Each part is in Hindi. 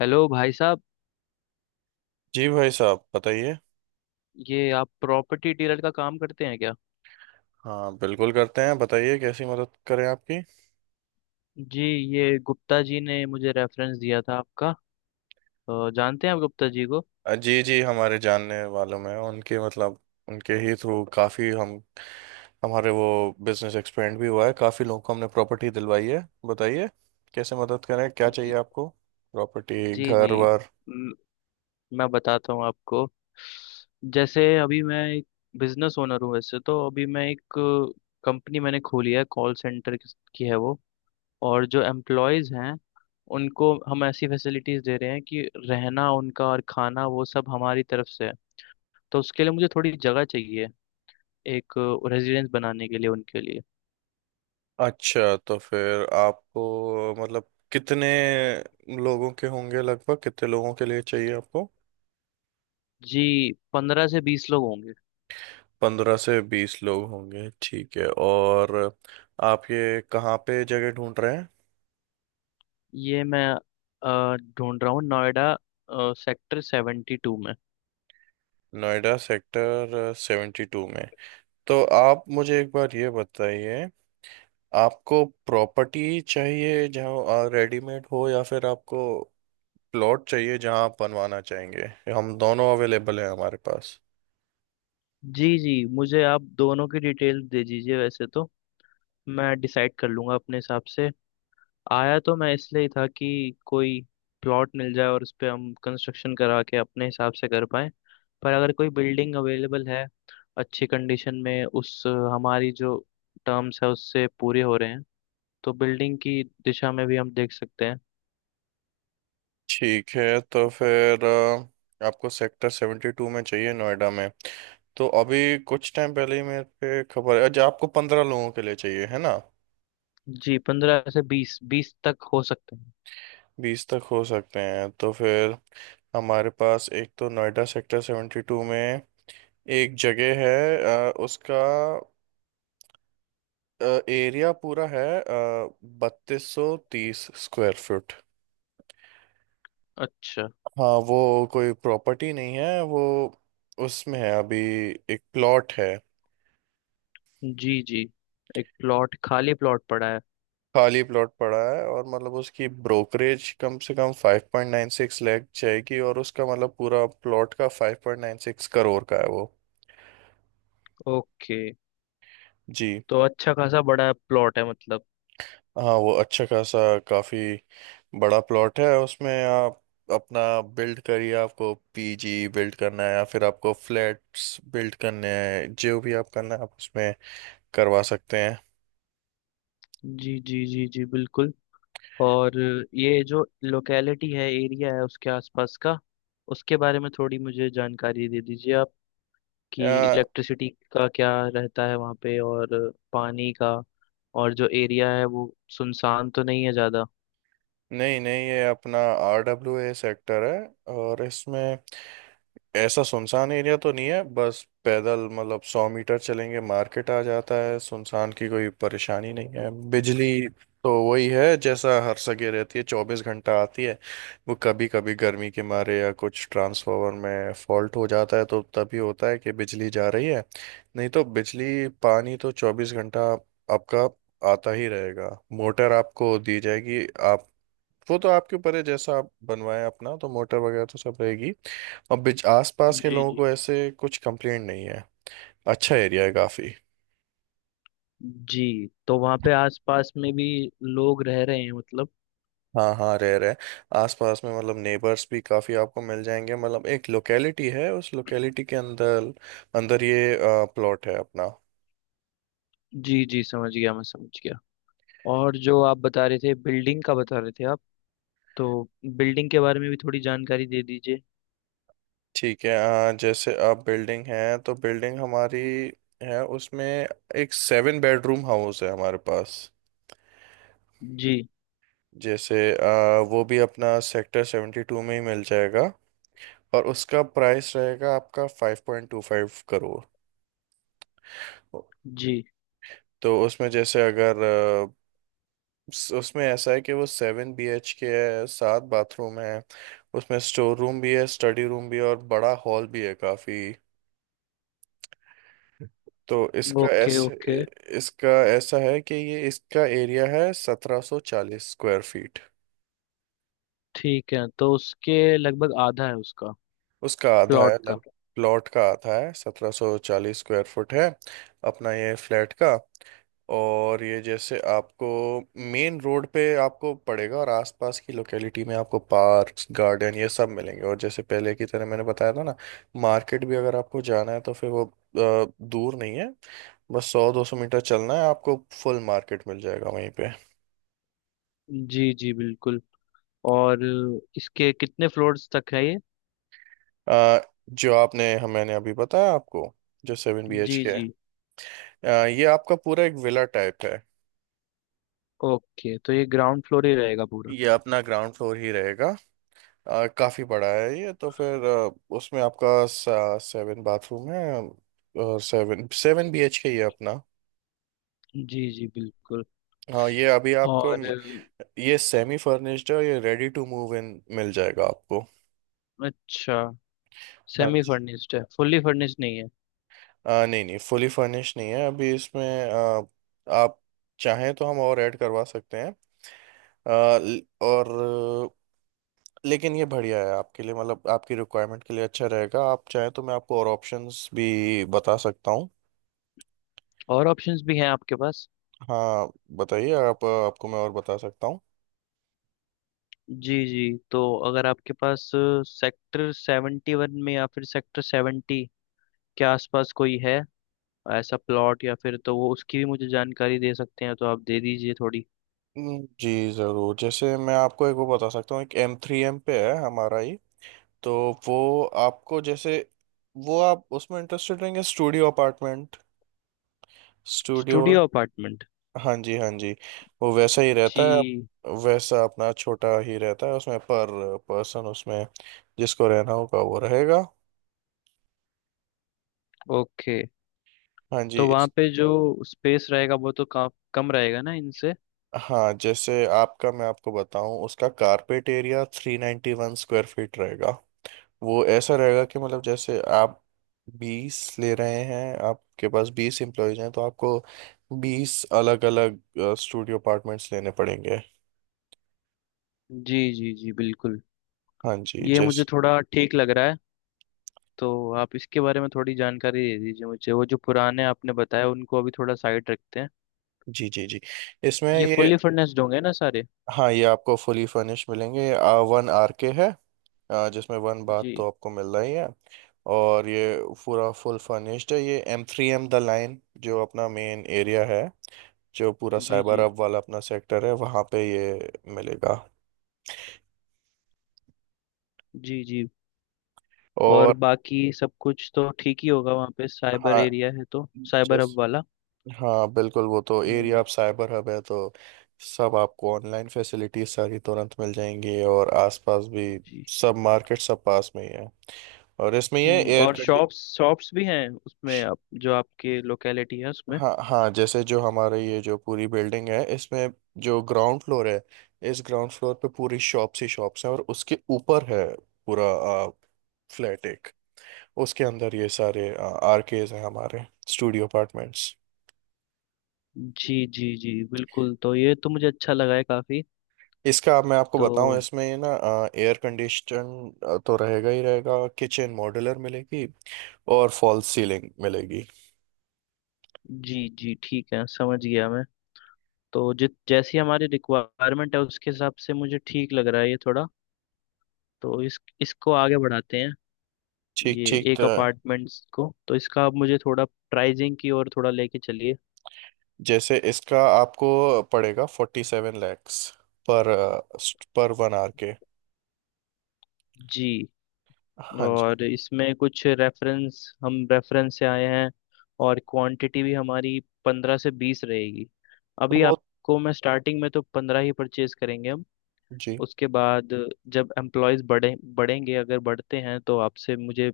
हेलो भाई साहब। जी भाई साहब बताइए। ये आप प्रॉपर्टी डीलर का काम करते हैं क्या। हाँ बिल्कुल करते हैं बताइए कैसी मदद करें आपकी। जी। ये गुप्ता जी ने मुझे रेफरेंस दिया था आपका। जानते हैं आप गुप्ता जी को। जी जी हमारे जानने वालों में उनके मतलब उनके ही थ्रू काफ़ी हम हमारे वो बिजनेस एक्सपेंड भी हुआ है काफ़ी लोगों को हमने प्रॉपर्टी दिलवाई है। बताइए कैसे मदद करें क्या चाहिए ज- आपको प्रॉपर्टी जी जी। घर वर। म- मैं बताता हूँ आपको। जैसे अभी मैं एक बिजनेस ओनर हूँ। वैसे तो अभी मैं एक कंपनी मैंने खोली है, कॉल सेंटर की है वो। और जो एम्प्लॉयज हैं उनको हम ऐसी फैसिलिटीज दे रहे हैं कि रहना उनका और खाना वो सब हमारी तरफ से है। तो उसके लिए मुझे थोड़ी जगह चाहिए, एक रेजिडेंस बनाने के लिए उनके लिए। अच्छा तो फिर आपको मतलब कितने लोगों के होंगे लगभग कितने लोगों के लिए चाहिए आपको। जी, 15 से 20 लोग होंगे। 15 से 20 लोग होंगे ठीक है और आप ये कहाँ पे जगह ढूंढ रहे हैं। ये मैं ढूंढ रहा हूँ नोएडा सेक्टर 72 में। नोएडा सेक्टर 72 में। तो आप मुझे एक बार ये बताइए आपको प्रॉपर्टी चाहिए जहाँ रेडीमेड हो या फिर आपको प्लॉट चाहिए जहाँ आप बनवाना चाहेंगे। हम दोनों अवेलेबल हैं हमारे पास। जी जी, मुझे आप दोनों की डिटेल दे दीजिए, वैसे तो मैं डिसाइड कर लूँगा अपने हिसाब से। आया तो मैं इसलिए ही था कि कोई प्लॉट मिल जाए और उस पर हम कंस्ट्रक्शन करा के अपने हिसाब से कर पाएँ। पर अगर कोई बिल्डिंग अवेलेबल है अच्छी कंडीशन में, हमारी जो टर्म्स है उससे पूरे हो रहे हैं, तो बिल्डिंग की दिशा में भी हम देख सकते हैं। ठीक है तो फिर आपको सेक्टर 72 में चाहिए नोएडा में। तो अभी कुछ टाइम पहले ही मेरे पे खबर है। अच्छा आपको 15 लोगों के लिए चाहिए है ना। जी, 15 से बीस, 20 तक हो सकते हैं। 20 तक हो सकते हैं तो फिर हमारे पास एक तो नोएडा सेक्टर सेवेंटी टू में एक जगह है उसका एरिया पूरा है 3230 स्क्वायर फुट। अच्छा। हाँ वो कोई प्रॉपर्टी नहीं है वो उसमें है अभी एक प्लॉट है। जी जी। एक प्लॉट, खाली प्लॉट पड़ा है। खाली प्लॉट पड़ा है और मतलब उसकी ब्रोकरेज कम से कम 5.96 लैख जाएगी और उसका मतलब पूरा प्लॉट का 5.96 करोड़ का है वो। ओके। जी तो अच्छा खासा बड़ा प्लॉट है मतलब। हाँ वो अच्छा खासा काफी बड़ा प्लॉट है उसमें आप अपना बिल्ड करिए आपको पीजी बिल्ड करना है या फिर आपको फ्लैट्स बिल्ड करने हैं जो भी आप करना है आप उसमें करवा सकते हैं। जी जी जी जी बिल्कुल। और ये जो लोकेलिटी है, एरिया है उसके आसपास का, उसके बारे में थोड़ी मुझे जानकारी दे दीजिए आप। कि या इलेक्ट्रिसिटी का क्या रहता है वहाँ पे, और पानी का। और जो एरिया है वो सुनसान तो नहीं है ज़्यादा। नहीं नहीं ये अपना आरडब्ल्यूए सेक्टर है और इसमें ऐसा सुनसान एरिया तो नहीं है। बस पैदल मतलब 100 मीटर चलेंगे मार्केट आ जाता है। सुनसान की कोई परेशानी नहीं है। बिजली तो वही है जैसा हर जगह रहती है 24 घंटा आती है। वो कभी कभी गर्मी के मारे या कुछ ट्रांसफार्मर में फॉल्ट हो जाता है तो तभी होता है कि बिजली जा रही है। नहीं तो बिजली पानी तो 24 घंटा आपका आता ही रहेगा। मोटर आपको दी जाएगी आप वो तो आपके ऊपर है जैसा आप बनवाएं अपना तो मोटर वगैरह तो सब रहेगी। और बिच आसपास के जी लोगों जी। को ऐसे कुछ कंप्लेंट नहीं है। अच्छा एरिया है काफ़ी। जी, तो वहाँ पे आसपास में भी लोग रह रहे हैं मतलब। हाँ हाँ रह रहे आसपास में मतलब नेबर्स भी काफ़ी आपको मिल जाएंगे। मतलब एक लोकेलिटी है उस लोकेलिटी के अंदर अंदर ये प्लॉट है अपना। जी जी, समझ गया, मैं समझ गया। और जो आप बता रहे थे, बिल्डिंग का बता रहे थे आप, तो बिल्डिंग के बारे में भी थोड़ी जानकारी दे दीजिए। ठीक है जैसे आप बिल्डिंग है तो बिल्डिंग हमारी है उसमें एक 7 बेडरूम हाउस है हमारे पास। जी। जैसे वो भी अपना सेक्टर 72 में ही मिल जाएगा और उसका प्राइस रहेगा आपका 5.25 करोड़। जी। तो उसमें जैसे अगर उसमें ऐसा है कि वो 7 बी एच के है 7 बाथरूम है उसमें स्टोर रूम भी है स्टडी रूम भी है और बड़ा हॉल भी है काफी। तो इसका ओके ऐसे ओके। इसका ऐसा है कि ये इसका एरिया है 1740 स्क्वायर फीट। ठीक है, तो उसके लगभग आधा है उसका। उसका आधा है प्लॉट का। लग प्लॉट का आधा है 1740 स्क्वायर फुट है अपना ये फ्लैट का। और ये जैसे आपको मेन रोड पे आपको पड़ेगा और आसपास की लोकेलिटी में आपको पार्क्स गार्डन ये सब मिलेंगे। और जैसे पहले की तरह मैंने बताया था ना मार्केट भी अगर आपको जाना है तो फिर वो दूर नहीं है। बस 100 200 मीटर चलना है आपको। फुल मार्केट मिल जाएगा वहीं पे। जी जी बिल्कुल। और इसके कितने फ्लोर्स तक है ये। अ, जो आपने हम मैंने अभी बताया आपको जो 7 बी एच जी के है जी। ये आपका पूरा एक विला टाइप है। ओके, तो ये ग्राउंड फ्लोर ही रहेगा पूरा। ये अपना ग्राउंड फ्लोर ही रहेगा काफी बड़ा है ये तो फिर उसमें आपका 7 बाथरूम है और seven seven B H K ही है अपना। जी जी बिल्कुल। हाँ ये अभी आपको और? ये सेमी फर्निश्ड है और ये रेडी टू मूव इन मिल जाएगा आपको। अच्छा। हाँ सेमी जी फर्निश्ड है, फुल्ली फर्निश्ड नहीं है। नहीं नहीं फुली फर्निश नहीं है अभी इसमें। आ, आप चाहें तो हम और ऐड करवा सकते हैं आ, ल- और लेकिन ये बढ़िया है आपके लिए मतलब आपकी रिक्वायरमेंट के लिए अच्छा रहेगा आप चाहें तो मैं आपको और ऑप्शंस भी बता सकता हूँ। और ऑप्शंस भी हैं आपके पास। हाँ बताइए आप आपको मैं और बता सकता हूँ। जी जी। तो अगर आपके पास सेक्टर 71 में या फिर सेक्टर 70 के आसपास कोई है ऐसा प्लॉट या फिर, तो वो, उसकी भी मुझे जानकारी दे सकते हैं तो आप दे दीजिए थोड़ी। जी ज़रूर जैसे मैं आपको एक वो बता सकता हूँ एक एम थ्री एम पे है हमारा ही। तो वो आपको जैसे वो आप उसमें इंटरेस्टेड रहेंगे studio apartment studio. Studio apartment. हाँ जी हाँ जी वो वैसा ही रहता जी। है। वैसा अपना छोटा ही रहता है उसमें पर पर्सन उसमें जिसको रहना होगा वो रहेगा। ओके, हाँ जी तो वहाँ पे जो स्पेस रहेगा वो तो कम रहेगा ना इनसे। हाँ जैसे आपका मैं आपको बताऊं उसका कारपेट एरिया 391 स्क्वायर फीट रहेगा। वो ऐसा रहेगा कि मतलब जैसे आप 20 ले रहे हैं आपके पास 20 एम्प्लॉयज हैं तो आपको 20 अलग अलग स्टूडियो अपार्टमेंट्स लेने पड़ेंगे। जी जी जी बिल्कुल। हाँ जी ये मुझे जैस थोड़ा ठीक लग रहा है। तो आप इसके बारे में थोड़ी जानकारी दे दीजिए मुझे। वो जो पुराने आपने बताया उनको अभी थोड़ा साइड रखते हैं। जी जी जी इसमें ये ये। फुल्ली फर्नेस्ड होंगे ना सारे। हाँ ये आपको फुली फर्निश मिलेंगे। 1 आर के है जिसमें 1 बाथ जी। तो आपको मिल रही है। और ये पूरा फुल फर्निश्ड है ये M three M the line जो अपना मेन एरिया है जो पूरा जी। साइबर जी हब वाला अपना सेक्टर है वहाँ पे ये मिलेगा। जी जी। और और बाकी सब कुछ तो ठीक ही होगा वहाँ पे, साइबर हाँ एरिया है तो। साइबर जैस हब वाला। हाँ बिल्कुल वो तो एरिया हम्म। आप साइबर हब है तो सब आपको ऑनलाइन फैसिलिटीज सारी तुरंत मिल जाएंगी और आसपास भी जी। सब मार्केट सब पास में ही है। और इसमें ये हम्म, एयर और कंडी शॉप्स शॉप्स भी हैं उसमें, जो आपके लोकेलिटी है उसमें। हाँ हाँ जैसे जो हमारे ये जो पूरी बिल्डिंग है इसमें जो ग्राउंड फ्लोर है इस ग्राउंड फ्लोर पे पूरी शॉप्स ही शॉप्स हैं और उसके ऊपर है पूरा फ्लैट एक उसके अंदर ये सारे आरकेज हैं हमारे स्टूडियो अपार्टमेंट्स। जी जी जी बिल्कुल, तो ये तो मुझे अच्छा लगा है काफ़ी। इसका आप मैं आपको बताऊं तो? इसमें ना एयर कंडीशन तो रहेगा ही रहेगा। किचन मॉड्यूलर मिलेगी और फॉल्स सीलिंग मिलेगी। जी जी ठीक है, समझ गया मैं। तो जित जैसी हमारी रिक्वायरमेंट है उसके हिसाब से मुझे ठीक लग रहा है ये थोड़ा। तो इस इसको आगे बढ़ाते हैं। ठीक ये ठीक एक तो अपार्टमेंट्स को, तो इसका आप मुझे थोड़ा प्राइजिंग की ओर थोड़ा लेके चलिए। जैसे इसका आपको पड़ेगा 47 लैक्स पर पर 1 आर के। जी। हाँ जी और इसमें कुछ, रेफरेंस हम रेफरेंस से आए हैं और क्वांटिटी भी हमारी 15 से 20 रहेगी। तो अभी वो आपको मैं स्टार्टिंग में तो 15 ही परचेज करेंगे हम। जी उसके बाद जब एम्प्लॉयज़ बढ़ेंगे, अगर बढ़ते हैं, तो आपसे मुझे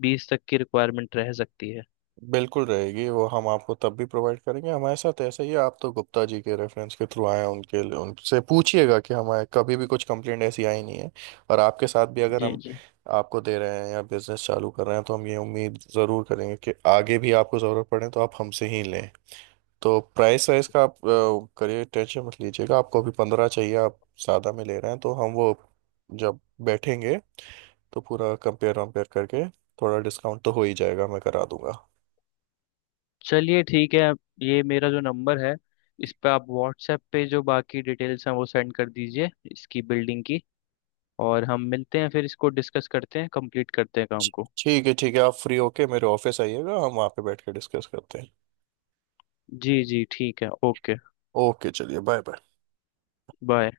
20 तक की रिक्वायरमेंट रह सकती है। बिल्कुल रहेगी वो हम आपको तब भी प्रोवाइड करेंगे। हमारे साथ ऐसा ही है आप तो गुप्ता जी के रेफरेंस के थ्रू आए हैं, उनके लिए उनसे पूछिएगा कि हमारे कभी भी कुछ कंप्लेंट ऐसी आई नहीं है। और आपके साथ भी अगर जी हम जी। आपको दे रहे हैं या बिजनेस चालू कर रहे हैं तो हम ये उम्मीद ज़रूर करेंगे कि आगे भी आपको ज़रूरत पड़े तो आप हमसे ही लें। तो प्राइस वाइज का आप करिए टेंशन मत लीजिएगा। आपको अभी 15 चाहिए आप सादा में ले रहे हैं तो हम वो जब बैठेंगे तो पूरा कंपेयर वम्पेयर करके थोड़ा डिस्काउंट तो हो ही जाएगा मैं करा दूंगा। चलिए ठीक है। ये मेरा जो नंबर है, इस पर आप व्हाट्सएप पे जो बाकी डिटेल्स हैं वो सेंड कर दीजिए, इसकी बिल्डिंग की। और हम मिलते हैं फिर, इसको डिस्कस करते हैं, कंप्लीट करते हैं काम को। ठीक है आप फ्री होके मेरे ऑफिस आइएगा हम वहाँ पे बैठ के डिस्कस करते हैं। जी जी ठीक है ओके। ओके चलिए बाय बाय। बाय।